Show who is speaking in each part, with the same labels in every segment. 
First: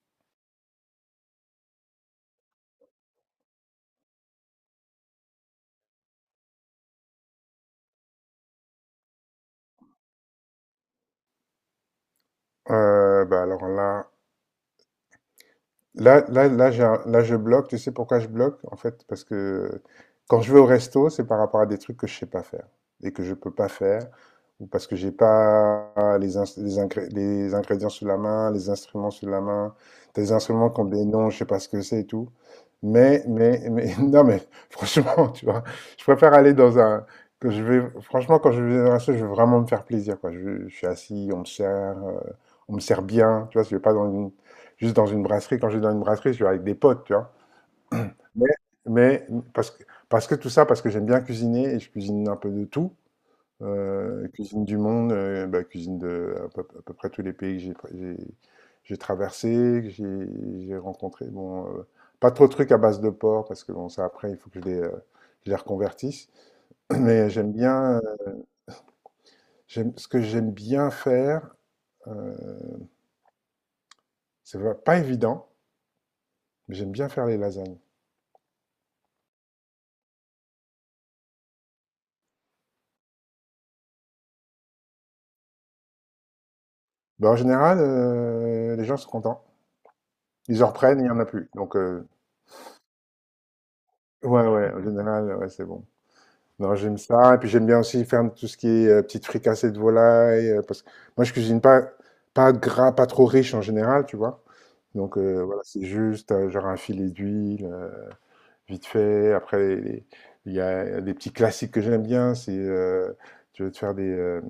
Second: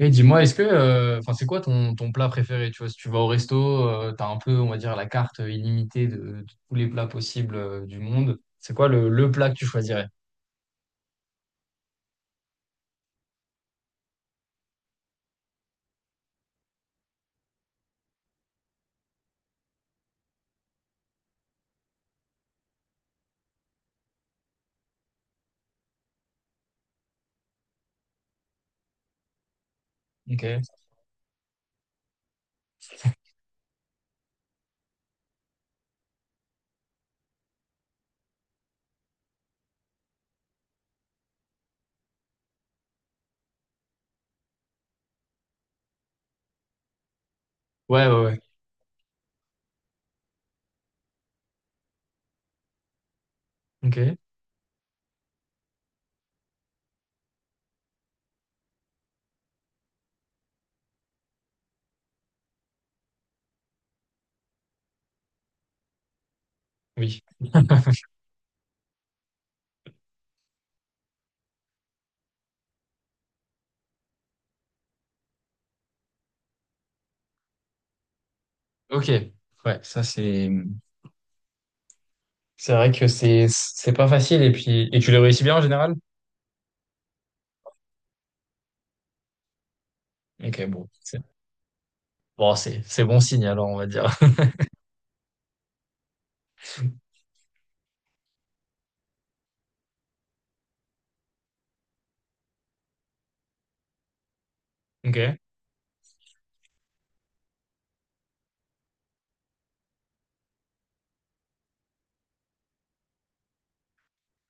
Speaker 1: Et dis-moi, est-ce que, enfin, c'est quoi ton plat préféré? Tu vois, si tu vas au resto, t'as un peu, on va dire, la carte illimitée de tous les plats possibles, du monde. C'est quoi le plat que tu choisirais?
Speaker 2: Alors là, j'ai là, je bloque. Tu sais pourquoi je bloque? En fait, parce que quand je vais au resto, c'est par rapport à des trucs que je sais pas faire et que je peux pas faire, ou parce que j'ai pas les ingrédients sous la main, les instruments sous la main, des
Speaker 1: Ok.
Speaker 2: instruments qui ont des noms, je sais pas ce que c'est et tout. Mais, non, mais franchement, tu vois, je préfère aller dans que je vais, franchement, quand je vais dans un resto, je veux vraiment me faire plaisir, quoi. Je suis assis, euh, on me sert bien, tu vois, je vais pas dans une juste dans une brasserie, quand je vais dans une brasserie, je suis avec des potes, tu vois.
Speaker 1: Ouais, ouais, ouais.
Speaker 2: Mais, mais parce que, parce que tout ça, parce que j'aime bien cuisiner et je cuisine un peu de tout.
Speaker 1: Ok.
Speaker 2: Cuisine du monde, bah, cuisine de à peu près tous les pays que j'ai traversé, que j'ai rencontré. Bon, pas trop de trucs à base de porc parce que bon, ça après il faut que je je les reconvertisse.
Speaker 1: Oui.
Speaker 2: Mais j'aime bien, j'aime ce que j'aime bien faire. euh, c'est pas évident, mais j'aime bien faire les lasagnes.
Speaker 1: Ok. Ouais, ça c'est vrai que c'est pas facile, et puis, tu les réussis bien en général?
Speaker 2: Bah, en général, les gens sont contents. Ils
Speaker 1: Ok,
Speaker 2: en
Speaker 1: bon,
Speaker 2: reprennent, il y en a plus. Donc,
Speaker 1: c'est bon signe alors, on va dire.
Speaker 2: ouais, ouais, en général, ouais, c'est bon. Non, j'aime ça et puis j'aime bien aussi faire tout ce qui est, petites fricassées de volaille, parce que moi, je cuisine pas gras, pas trop riche en général, tu vois? Donc,
Speaker 1: Ok.
Speaker 2: voilà, c'est juste, genre un filet d'huile, vite fait. Après, les il y a des petits classiques que j'aime bien, c'est, tu veux te faire des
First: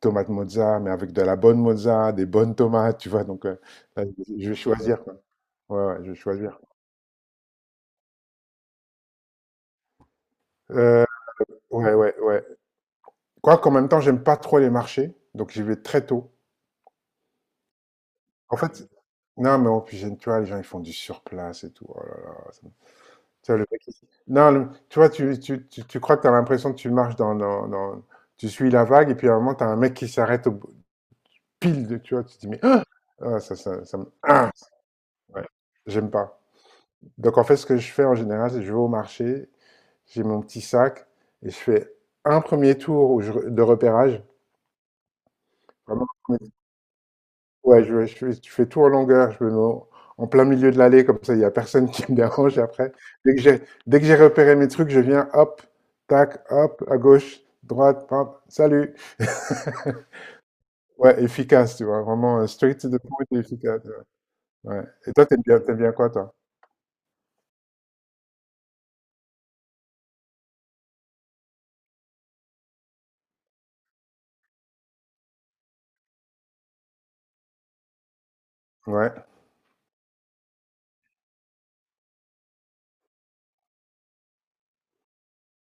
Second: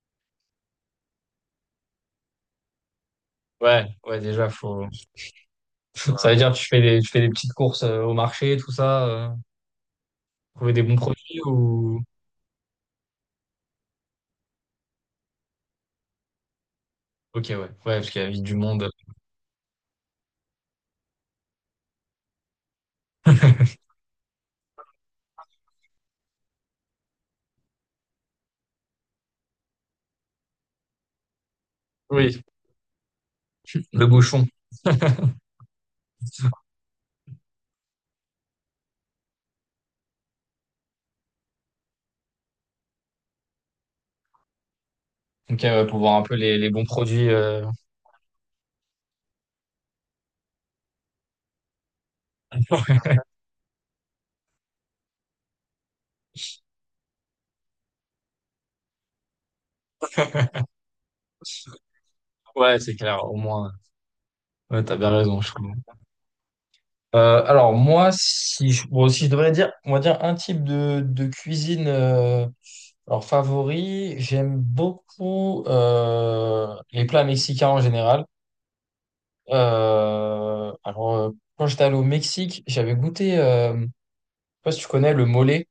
Speaker 2: tomates mozza, mais avec de la bonne mozza, des bonnes tomates, tu vois? Donc,
Speaker 1: Ouais,
Speaker 2: là,
Speaker 1: ouais, déjà,
Speaker 2: je vais
Speaker 1: faut,
Speaker 2: choisir, quoi. Ouais, ouais, je vais
Speaker 1: ça veut dire que
Speaker 2: choisir.
Speaker 1: tu fais des petites courses au marché, tout ça, trouver des bons
Speaker 2: Heu,
Speaker 1: produits,
Speaker 2: ouais,
Speaker 1: ou
Speaker 2: ouais, ouais. Quoique, en même temps, j'aime pas trop les marchés, donc j'y vais très tôt.
Speaker 1: OK, ouais. Ouais, parce qu'il y a vite du
Speaker 2: En fait,
Speaker 1: monde.
Speaker 2: non, mais en plus, tu vois, les gens, ils font du surplace et tout. Oh là là, tu vois, le mec, il- non, le- tu vois, tu crois que tu as l'impression que tu marches tu suis la vague, et puis à un moment, tu as un mec qui s'arrête pile de. Tu vois, tu te
Speaker 1: Oui,
Speaker 2: dis, mais. Ah, ça, ça, ça me.
Speaker 1: le bouchon.
Speaker 2: Ah, ouais, j'aime pas. Donc, en fait, ce que je fais en général, c'est que je vais au marché, j'ai mon petit sac, et je fais un premier tour où de repérage,
Speaker 1: OK, ouais, pour voir
Speaker 2: vraiment
Speaker 1: un peu les, bons produits.
Speaker 2: Ouais, je, je fais tout en longueur, je me mets en en plein milieu de l'allée, comme ça, il y a personne qui me dérange après. Dès que j'ai repéré mes trucs, je viens, hop, tac, hop, à gauche, droite, hop, salut. Ouais, efficace, tu vois, vraiment
Speaker 1: Ouais,
Speaker 2: straight to
Speaker 1: c'est
Speaker 2: the point
Speaker 1: clair, au
Speaker 2: et
Speaker 1: moins.
Speaker 2: efficace. Ouais.
Speaker 1: Ouais,
Speaker 2: Ouais.
Speaker 1: t'as bien
Speaker 2: Et toi,
Speaker 1: raison, je trouve.
Speaker 2: t'aimes bien quoi, toi?
Speaker 1: Alors, moi, si bon, si je devrais dire, on va dire un type de cuisine, alors, favori, j'aime beaucoup les plats mexicains en général.
Speaker 2: Ouais,
Speaker 1: Euh, alors, euh, Quand j'étais allé au Mexique, j'avais goûté, je sais pas si tu connais, le mole.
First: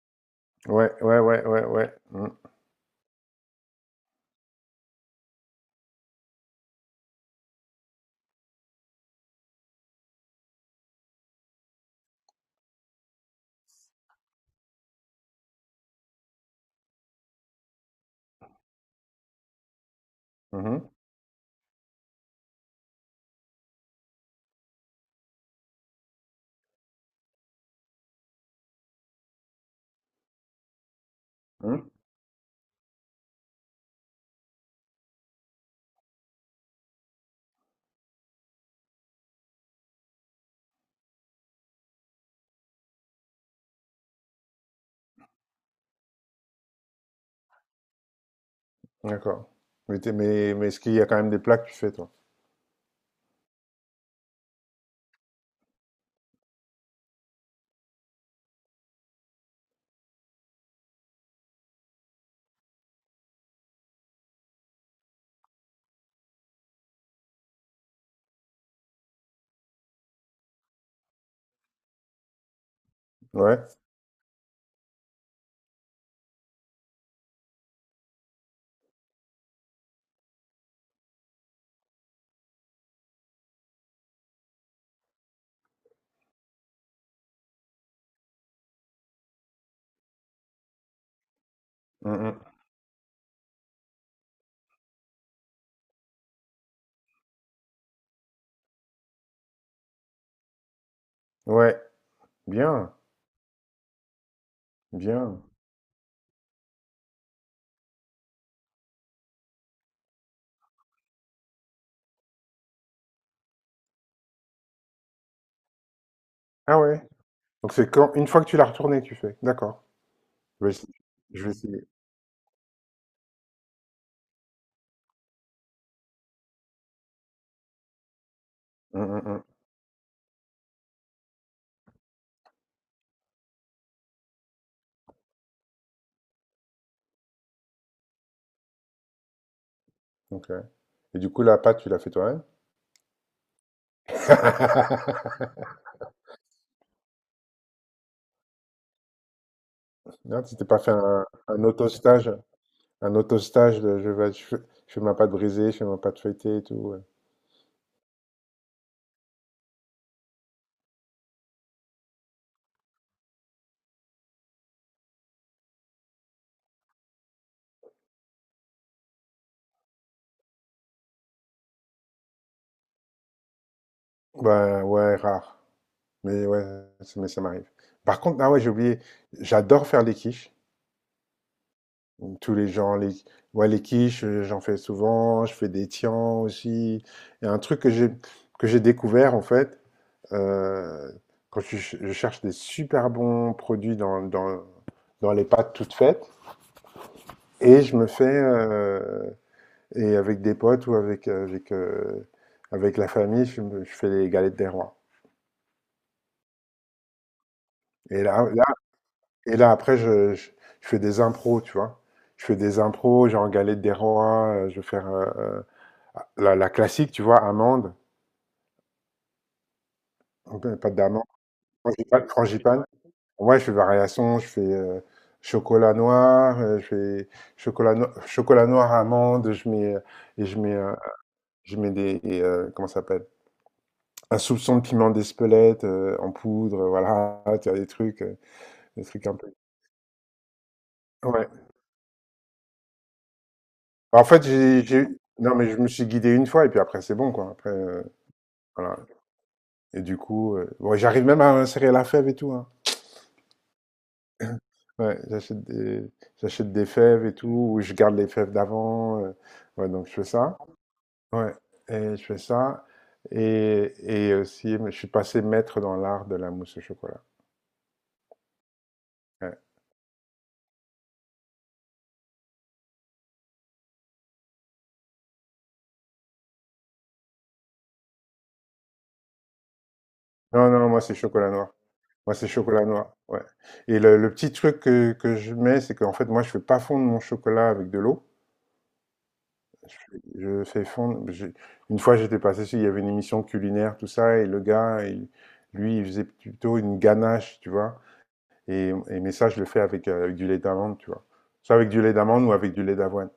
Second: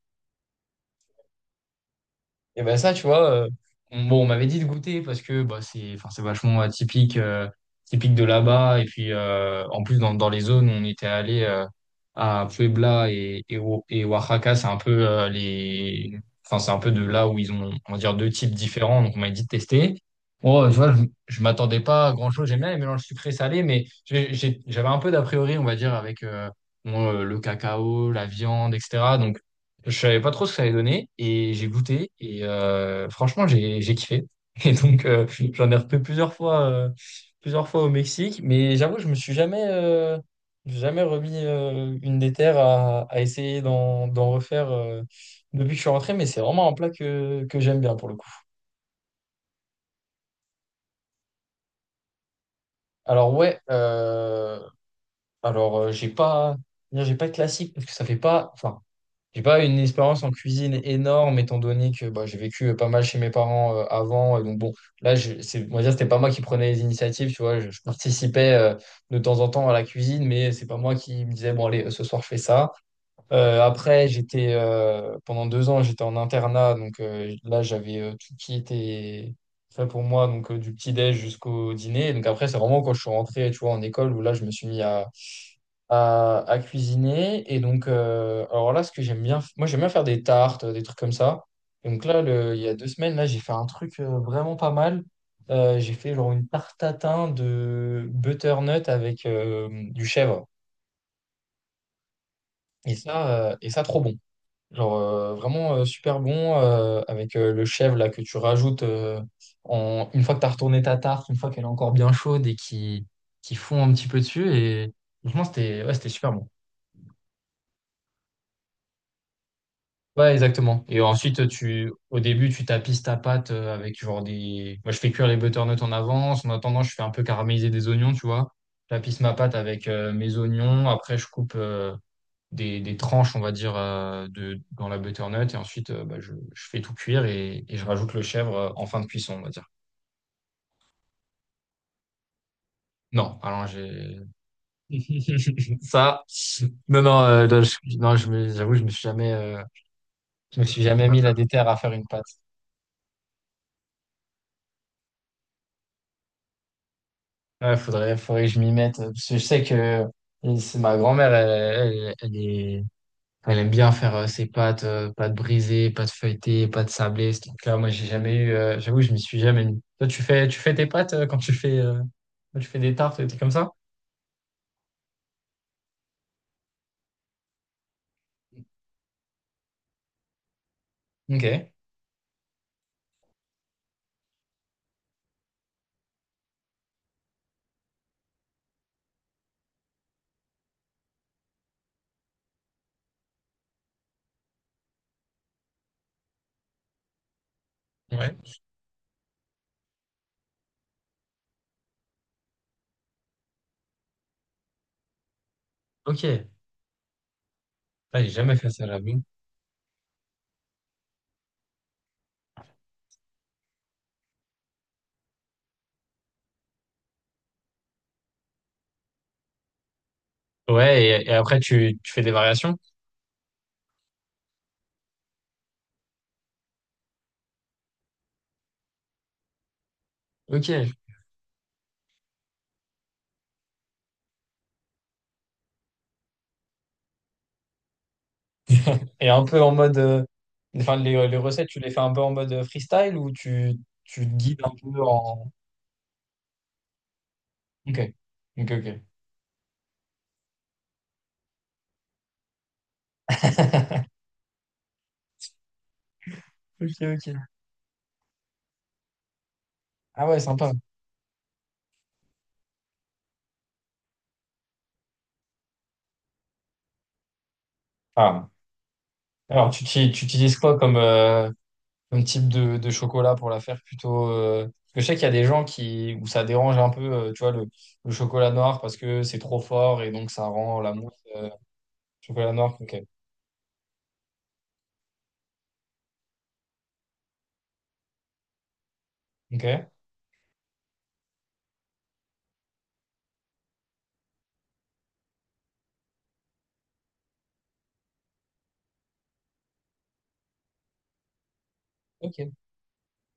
Speaker 2: ouais, ouais, ouais, ouais, ouais. Mhm,
Speaker 1: Et ben ça, tu vois, bon, on m'avait dit de goûter, parce que bah, c'est, enfin, c'est vachement atypique, typique de là-bas. Et puis, en plus, dans, les zones où on était allé, à Puebla et, et Oaxaca, c'est un peu enfin, c'est un peu de là où ils ont, on va dire, deux types différents. Donc, on m'avait dit de tester. Bon, tu
Speaker 2: mhm,
Speaker 1: vois, je m'attendais pas à grand-chose. J'aime bien les mélanges sucré-salé, mais j'avais un peu d'a priori, on va dire, avec bon, le cacao, la viande, etc. Donc, je savais pas trop ce que ça allait donner, et j'ai
Speaker 2: mhm.
Speaker 1: goûté et, franchement, j'ai kiffé. Et donc, j'en ai refait plusieurs fois au Mexique, mais j'avoue que je me suis jamais remis une des terres à essayer d'en refaire, depuis que je suis rentré, mais c'est vraiment un plat que j'aime bien pour le coup.
Speaker 2: D'accord. Mais, mais est-ce qu'il y a quand même des plats que tu fais, toi?
Speaker 1: Alors ouais, alors, j'ai pas de classique, parce que ça fait pas, enfin, j'ai pas une expérience en cuisine énorme, étant donné que bah, j'ai vécu pas mal chez mes parents, avant. Et donc bon, là, c'est, on va dire, c'était pas moi qui prenais les initiatives, tu vois. Je participais de temps en temps à la cuisine, mais c'est pas moi qui me disais, bon, allez, ce soir, je fais ça.
Speaker 2: Ouais.
Speaker 1: Après, j'étais, pendant deux ans, j'étais en internat. Donc là, j'avais tout qui était fait pour moi, donc du petit-déj jusqu'au dîner. Donc après, c'est vraiment quand je suis rentré, tu vois, en école, où là, je me suis mis à cuisiner. Et donc, alors là, ce que j'aime bien, moi, j'aime bien faire des tartes, des trucs comme ça. Et donc
Speaker 2: Mmh
Speaker 1: là,
Speaker 2: mh.
Speaker 1: il y a deux semaines, là, j'ai fait un truc, vraiment pas mal. J'ai fait genre une tarte tatin de butternut avec du chèvre.
Speaker 2: Ouais, bien,
Speaker 1: Et ça, trop bon. Genre
Speaker 2: bien.
Speaker 1: vraiment super bon, avec le chèvre là que tu rajoutes, une fois que tu as retourné ta tarte, une fois qu'elle est encore bien chaude et qui fond un petit peu dessus. Et franchement, c'était, ouais, c'était super bon.
Speaker 2: Ah ouais? Donc c'est quand une fois que tu l'as retournée, tu fais? D'accord.
Speaker 1: Ouais,
Speaker 2: Je vais
Speaker 1: exactement.
Speaker 2: ess
Speaker 1: Et
Speaker 2: je
Speaker 1: ensuite,
Speaker 2: vais essayer.
Speaker 1: au début, tu tapisses ta pâte, avec genre des. Moi, je fais cuire les butternuts en avance. En attendant, je fais un peu caraméliser des oignons, tu vois. Je
Speaker 2: Mmh,
Speaker 1: tapisse
Speaker 2: mmh,
Speaker 1: ma
Speaker 2: mmh.
Speaker 1: pâte avec mes oignons. Après, je coupe des tranches, on va dire, dans la butternut. Et ensuite, bah, je fais tout cuire, et, je rajoute le chèvre, en fin de cuisson, on va dire.
Speaker 2: OK, et du coup, la pâte, tu l'as fait toi-même?
Speaker 1: Non, alors j'ai. Ça. Non, non, là, non, j'avoue,
Speaker 2: Non, tu
Speaker 1: je me
Speaker 2: t'es pas
Speaker 1: suis
Speaker 2: fait
Speaker 1: jamais mis
Speaker 2: un
Speaker 1: la déterre à faire une pâte.
Speaker 2: auto-stage? Un auto-stage de je vais je fais ma pâte brisée, je fais ma pâte feuilletée et tout, ouais.
Speaker 1: Ouais, faudrait que je m'y mette, parce que je sais que c'est ma grand-mère, elle aime bien faire ses pâtes, pâtes brisées, pâtes feuilletées, pâtes sablées, ce truc-là. Moi, j'ai jamais eu, j'avoue, je m'y suis jamais mis. Toi, tu fais tes pâtes quand tu fais des tartes, des trucs comme ça?
Speaker 2: Bah, ouais, rare. Mais ouais, mais ça m'arrive. Par contre, ah ouais, j'ai oublié, j'adore faire les quiches.
Speaker 1: Ok.
Speaker 2: Donc, tous les gens les, ouais, les quiches, j'en fais souvent, je fais des tiens aussi. Il y a un truc que j'ai découvert en fait, euh, quand je, je cherche des super bons produits dans les pâtes toutes faites, et je me fais,
Speaker 1: Ouais.
Speaker 2: et avec des potes ou avec, avec la famille, je fais les galettes des rois.
Speaker 1: Ok. Ah,
Speaker 2: Et
Speaker 1: j'ai
Speaker 2: là,
Speaker 1: jamais
Speaker 2: là,
Speaker 1: fait ça, j'avoue.
Speaker 2: et là après, je fais des impros, tu vois. Je fais des impros, genre galette des rois, je vais faire. La, la classique, tu vois, amande, donc, pâte
Speaker 1: Ouais,
Speaker 2: d'amande,
Speaker 1: et après, tu fais des variations?
Speaker 2: frangipane. Ouais, je fais variation, je fais chocolat noir, je fais chocolat, no- chocolat noir, amande, et je mets,
Speaker 1: Ok.
Speaker 2: euh, je mets comment ça s'appelle? Un soupçon de piment d'Espelette en poudre, voilà, tu as des trucs
Speaker 1: Et
Speaker 2: un
Speaker 1: un
Speaker 2: peu.
Speaker 1: peu en mode, enfin, les
Speaker 2: Ouais.
Speaker 1: recettes, tu les fais un peu en mode, freestyle, ou tu
Speaker 2: En
Speaker 1: te
Speaker 2: fait,
Speaker 1: guides un peu en.
Speaker 2: non, mais je me suis guidé une fois, et puis après, c'est bon, quoi. Après,
Speaker 1: Ok, ok,
Speaker 2: voilà.
Speaker 1: ok.
Speaker 2: Et du coup, ouais, j'arrive même à insérer la fève et tout, hein. Ouais, j'achète des
Speaker 1: Ok,
Speaker 2: fèves et tout,
Speaker 1: ok.
Speaker 2: ou je garde les fèves d'avant. Ouais, donc je fais
Speaker 1: Ah ouais,
Speaker 2: ça.
Speaker 1: sympa.
Speaker 2: Ouais, et je fais ça. Et aussi, je suis passé maître dans l'art de la mousse au chocolat.
Speaker 1: Ah.
Speaker 2: Ouais.
Speaker 1: Alors, tu utilises quoi comme, comme type de chocolat pour la faire plutôt, parce que je sais qu'il y a des gens qui, où ça dérange un peu, tu vois, le chocolat noir parce que c'est trop fort, et donc ça
Speaker 2: Non,
Speaker 1: rend
Speaker 2: non,
Speaker 1: la
Speaker 2: moi
Speaker 1: mousse
Speaker 2: c'est chocolat noir. Moi c'est
Speaker 1: chocolat noir.
Speaker 2: chocolat
Speaker 1: Ok,
Speaker 2: noir. Ouais. Et le petit truc que je mets, c'est qu'en fait, moi je fais pas fondre mon chocolat avec de l'eau.
Speaker 1: ok,
Speaker 2: Je fais fondre. Je- Une fois, j'étais passé sur, il y avait une émission culinaire, tout ça, et lui, il faisait plutôt une ganache, tu vois. Mais ça, je le fais avec, avec du lait d'amande, tu vois. Soit avec du lait
Speaker 1: ok,
Speaker 2: d'amande ou avec du lait d'avoine.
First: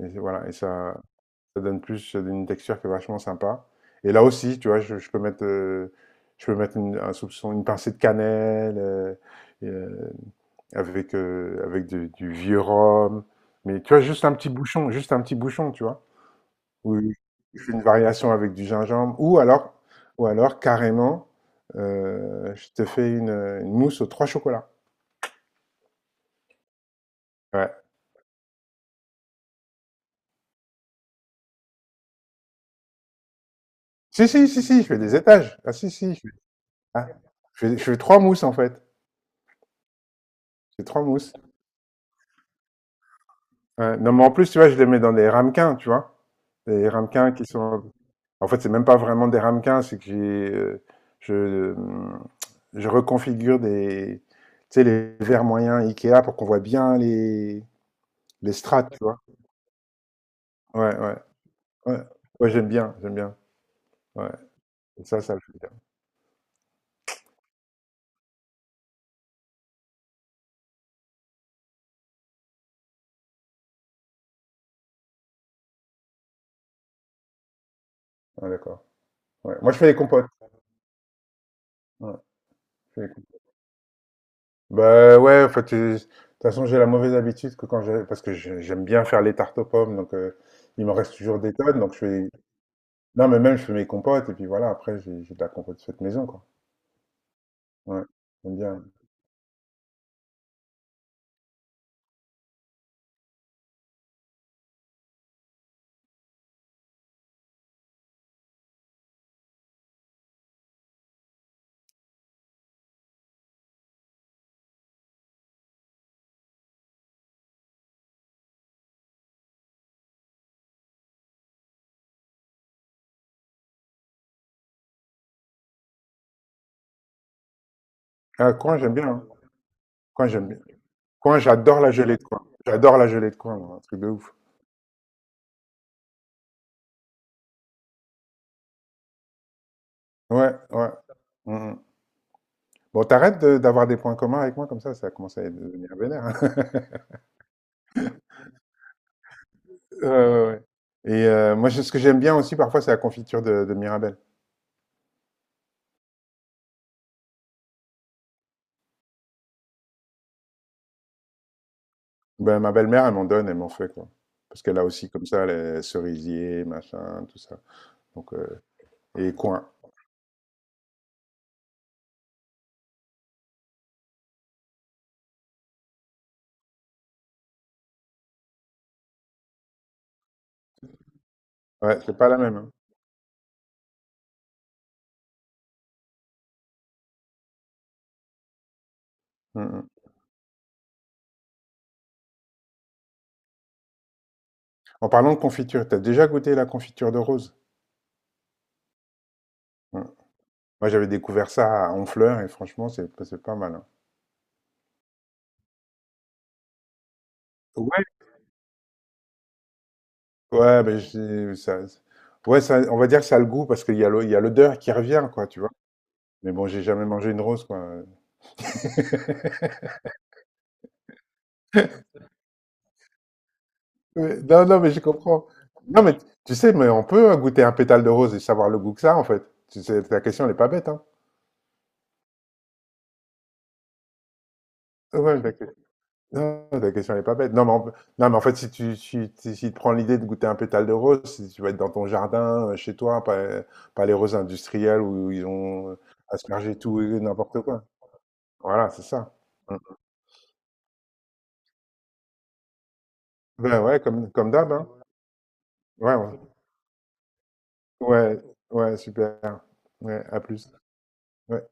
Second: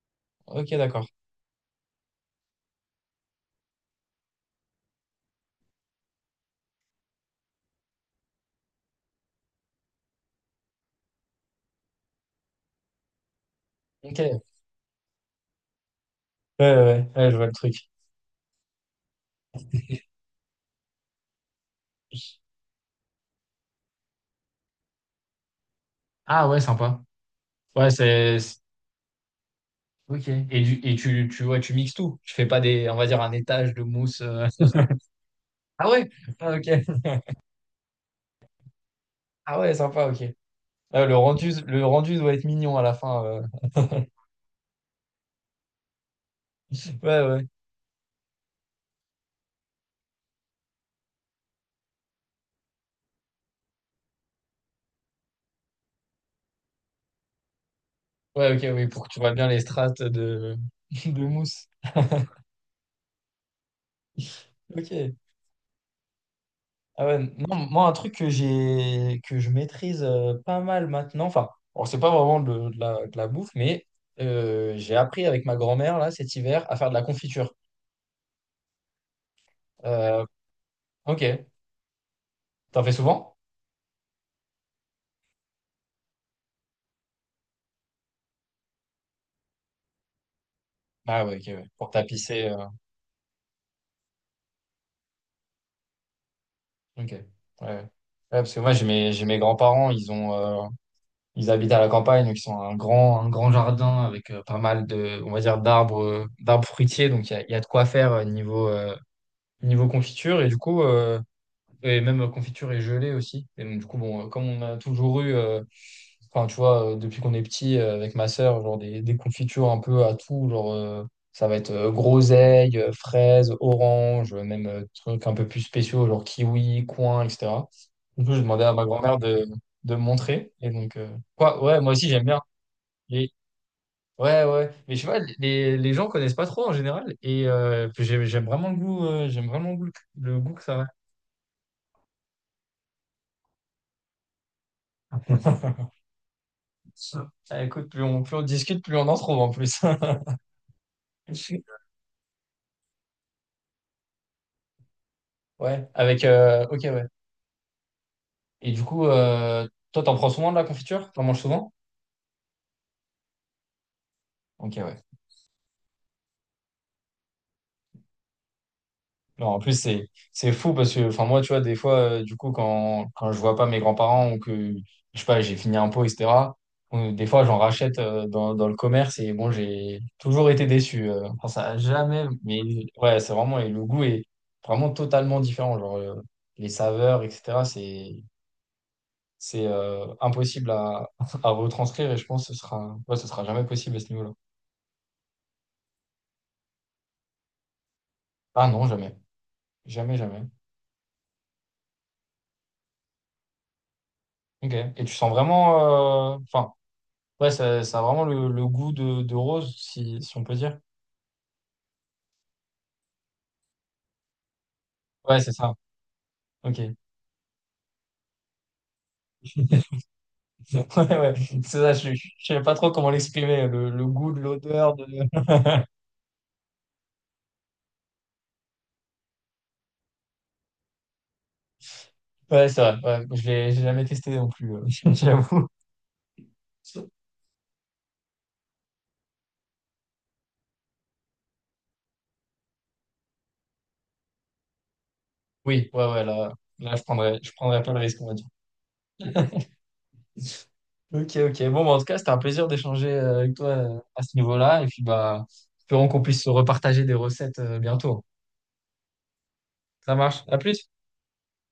Speaker 2: Et voilà, et
Speaker 1: ok,
Speaker 2: ça,
Speaker 1: d'accord.
Speaker 2: ça donne plus une texture qui est vachement sympa. Et là aussi, tu vois, je peux mettre un soupçon, une pincée de cannelle, euh, avec, avec du vieux rhum. Mais tu vois,
Speaker 1: Ok, ouais,
Speaker 2: juste un petit bouchon, tu vois.
Speaker 1: ouais, ouais,
Speaker 2: Oui,
Speaker 1: ouais, je vois le
Speaker 2: je fais
Speaker 1: truc.
Speaker 2: une variation avec du gingembre ou alors carrément, je te fais une mousse aux 3 chocolats.
Speaker 1: Ah ouais, sympa.
Speaker 2: Ouais.
Speaker 1: Ouais. Ok. Et, et ouais, tu mixes tout. Tu fais pas on va dire, un étage de mousse.
Speaker 2: Si, si, si, si, je fais des étages. Ah
Speaker 1: Ah
Speaker 2: si,
Speaker 1: ouais?
Speaker 2: si, je fais
Speaker 1: Ah, ok.
Speaker 2: ah, je fais 3 mousses en fait,
Speaker 1: Ah ouais, sympa, ok.
Speaker 2: je fais 3
Speaker 1: Ah, le
Speaker 2: mousses.
Speaker 1: rendu, le rendu doit être mignon à la fin.
Speaker 2: Ouais, non mais en plus, tu vois, je les mets dans des ramequins, tu vois? Des
Speaker 1: Ouais,
Speaker 2: ramequins
Speaker 1: ouais.
Speaker 2: qui sont en fait, c'est même pas vraiment des ramequins, c'est que je, mmh, je reconfigure des tu sais, les verres moyens IKEA pour qu'on voit bien les
Speaker 1: Ouais, ok, oui,
Speaker 2: strates, tu
Speaker 1: pour que tu
Speaker 2: vois?
Speaker 1: vois bien les strates de,
Speaker 2: Ouais, ouais.
Speaker 1: de mousse.
Speaker 2: Ouais. Ouais, j'aime bien, j'aime bien. Ouais. Et
Speaker 1: Ok.
Speaker 2: ça le fait bien.
Speaker 1: Ah ouais, non, moi, un truc que j'ai, que je maîtrise pas mal maintenant, enfin, bon, c'est pas vraiment de la bouffe, mais j'ai appris avec ma grand-mère, là, cet hiver, à faire de la confiture.
Speaker 2: Ouais, d'accord. Ouais. Moi, je fais les
Speaker 1: Euh,
Speaker 2: compotes.
Speaker 1: ok.
Speaker 2: Ouais,
Speaker 1: T'en fais
Speaker 2: je fais les
Speaker 1: souvent?
Speaker 2: compotes. Bah ouais, en fait, de toute façon, j'ai la mauvaise habitude que quand j'ai... Parce que j'aime bien faire les tartes aux pommes, donc il me reste
Speaker 1: Ah ouais,
Speaker 2: toujours
Speaker 1: ok,
Speaker 2: des
Speaker 1: ouais.
Speaker 2: tonnes.
Speaker 1: Pour
Speaker 2: Donc je fais...
Speaker 1: tapisser.
Speaker 2: Non, mais même, je fais mes compotes, et puis voilà, après, j'ai de la compote faite maison, quoi.
Speaker 1: Ok. Ouais. Ouais,
Speaker 2: Ouais,
Speaker 1: parce
Speaker 2: j'aime
Speaker 1: que moi,
Speaker 2: bien.
Speaker 1: j'ai mes grands-parents, ils ont. Ils habitent à la campagne, donc ils ont un grand, jardin avec pas mal de, on va dire, d'arbres, fruitiers. Donc il y a de quoi faire niveau confiture. Et du coup, et même confiture et gelée aussi. Et donc, du coup, bon, comme on a toujours eu, enfin, tu vois, depuis qu'on est petit, avec ma sœur, genre des confitures un peu à tout, genre, ça va être groseille, fraise, orange, même trucs un peu plus spéciaux, genre kiwi, coin, etc. Du coup, j'ai
Speaker 2: Ah,
Speaker 1: demandé à
Speaker 2: coin,
Speaker 1: ma
Speaker 2: j'aime bien,
Speaker 1: grand-mère
Speaker 2: hein.
Speaker 1: de me
Speaker 2: Coin, j'aime
Speaker 1: montrer.
Speaker 2: bien.
Speaker 1: Et donc,
Speaker 2: Coin,
Speaker 1: quoi, ouais,
Speaker 2: j'adore la
Speaker 1: moi aussi,
Speaker 2: gelée de
Speaker 1: j'aime bien.
Speaker 2: coin. J'adore la
Speaker 1: Et,
Speaker 2: gelée de coin, moi, un truc de ouf.
Speaker 1: ouais, ouais. Mais je sais pas, les gens connaissent pas trop en général. Et puis j'aime vraiment le goût, le goût
Speaker 2: Ouais,
Speaker 1: que ça a.
Speaker 2: ouais. Mhm. Bon, d'avoir des points communs avec moi comme ça commence à devenir vénère, hein.
Speaker 1: Ah, écoute, plus on discute, plus on en trouve en plus.
Speaker 2: Ouais, ouais, ouais, ouais. Et moi, ce que j'aime bien aussi parfois, c'est la confiture de Mirabelle.
Speaker 1: Ouais, ok, ouais. Et du coup, toi, t'en prends souvent de la confiture? T'en manges souvent?
Speaker 2: Ben, ma belle-mère, elle m'en donne, elle m'en fait, quoi. Parce
Speaker 1: Ok,
Speaker 2: qu'elle a
Speaker 1: ouais.
Speaker 2: aussi comme ça les cerisiers, machin, tout ça. Donc, et
Speaker 1: Non, en
Speaker 2: coin.
Speaker 1: plus, c'est, fou parce que, enfin, moi, tu vois, des fois, du coup, quand je vois pas mes grands-parents, ou que, je sais pas, j'ai fini un pot, etc., ou des fois, j'en rachète dans le commerce, et bon, j'ai toujours été déçu. Enfin, ça a
Speaker 2: Ouais, c'est
Speaker 1: jamais,
Speaker 2: pas la même,
Speaker 1: mais
Speaker 2: hein.
Speaker 1: ouais, c'est vraiment, et le goût est vraiment totalement différent. Genre, les saveurs, etc., c'est,
Speaker 2: Mm,
Speaker 1: c'est
Speaker 2: mm.
Speaker 1: euh, impossible à, à retranscrire, et je pense que ce sera, ouais, ce sera jamais possible à ce niveau-là.
Speaker 2: En parlant de confiture, t'as déjà goûté la confiture de rose?
Speaker 1: Ah non, jamais.
Speaker 2: Ouais.
Speaker 1: Jamais, jamais.
Speaker 2: Moi, j'avais découvert ça à Honfleur et franchement, c'est pas mal, hein.
Speaker 1: Ok. Et tu sens vraiment. Enfin, ouais, ça
Speaker 2: Ouais,
Speaker 1: a vraiment le goût de rose, si on peut dire.
Speaker 2: ouais, ben, ouais, ça, on va dire que ça a le goût parce qu'il y a il y a l'odeur qui revient,
Speaker 1: Ouais,
Speaker 2: quoi,
Speaker 1: c'est
Speaker 2: tu vois.
Speaker 1: ça.
Speaker 2: Mais bon,
Speaker 1: Ok.
Speaker 2: j'ai jamais mangé une rose, quoi.
Speaker 1: Ouais, ouais. C'est ça, je ne sais pas trop comment l'exprimer, le goût de
Speaker 2: Ouais, non, non, mais
Speaker 1: l'odeur.
Speaker 2: je comprends. Non, mais tu sais, mais on peut hein, goûter un pétale de rose et savoir le goût que ça, en fait. Tu sais, ta question n'est pas bête, hein.
Speaker 1: Ouais, c'est vrai. Ouais, je l'ai j'ai jamais testé non plus,
Speaker 2: Ouais, la que-
Speaker 1: j'avoue.
Speaker 2: non, ta question n'est pas bête. Non, mais en fait, si tu si tu prends l'idée de goûter un pétale de rose, si tu vas être dans ton jardin, chez toi, pas les roses industrielles où ils
Speaker 1: Oui,
Speaker 2: ont
Speaker 1: ouais, ouais, là,
Speaker 2: aspergé
Speaker 1: là
Speaker 2: tout
Speaker 1: je
Speaker 2: et
Speaker 1: prendrais, je
Speaker 2: n'importe
Speaker 1: prendrais
Speaker 2: quoi.
Speaker 1: pas le risque, on va dire.
Speaker 2: Voilà, c'est ça. Mm.
Speaker 1: Ok, ok. Bon, bah, en tout cas, c'était un plaisir d'échanger avec toi
Speaker 2: Ben ouais,
Speaker 1: à
Speaker 2: comme,
Speaker 1: ce
Speaker 2: comme d'hab,
Speaker 1: niveau-là. Et
Speaker 2: hein.
Speaker 1: puis, bah, espérons
Speaker 2: Ouais,
Speaker 1: qu'on
Speaker 2: ouais,
Speaker 1: puisse se repartager des recettes bientôt.
Speaker 2: ouais, ouais, super.
Speaker 1: Ça
Speaker 2: Ouais, à
Speaker 1: marche. À
Speaker 2: plus.
Speaker 1: plus.
Speaker 2: Ouais.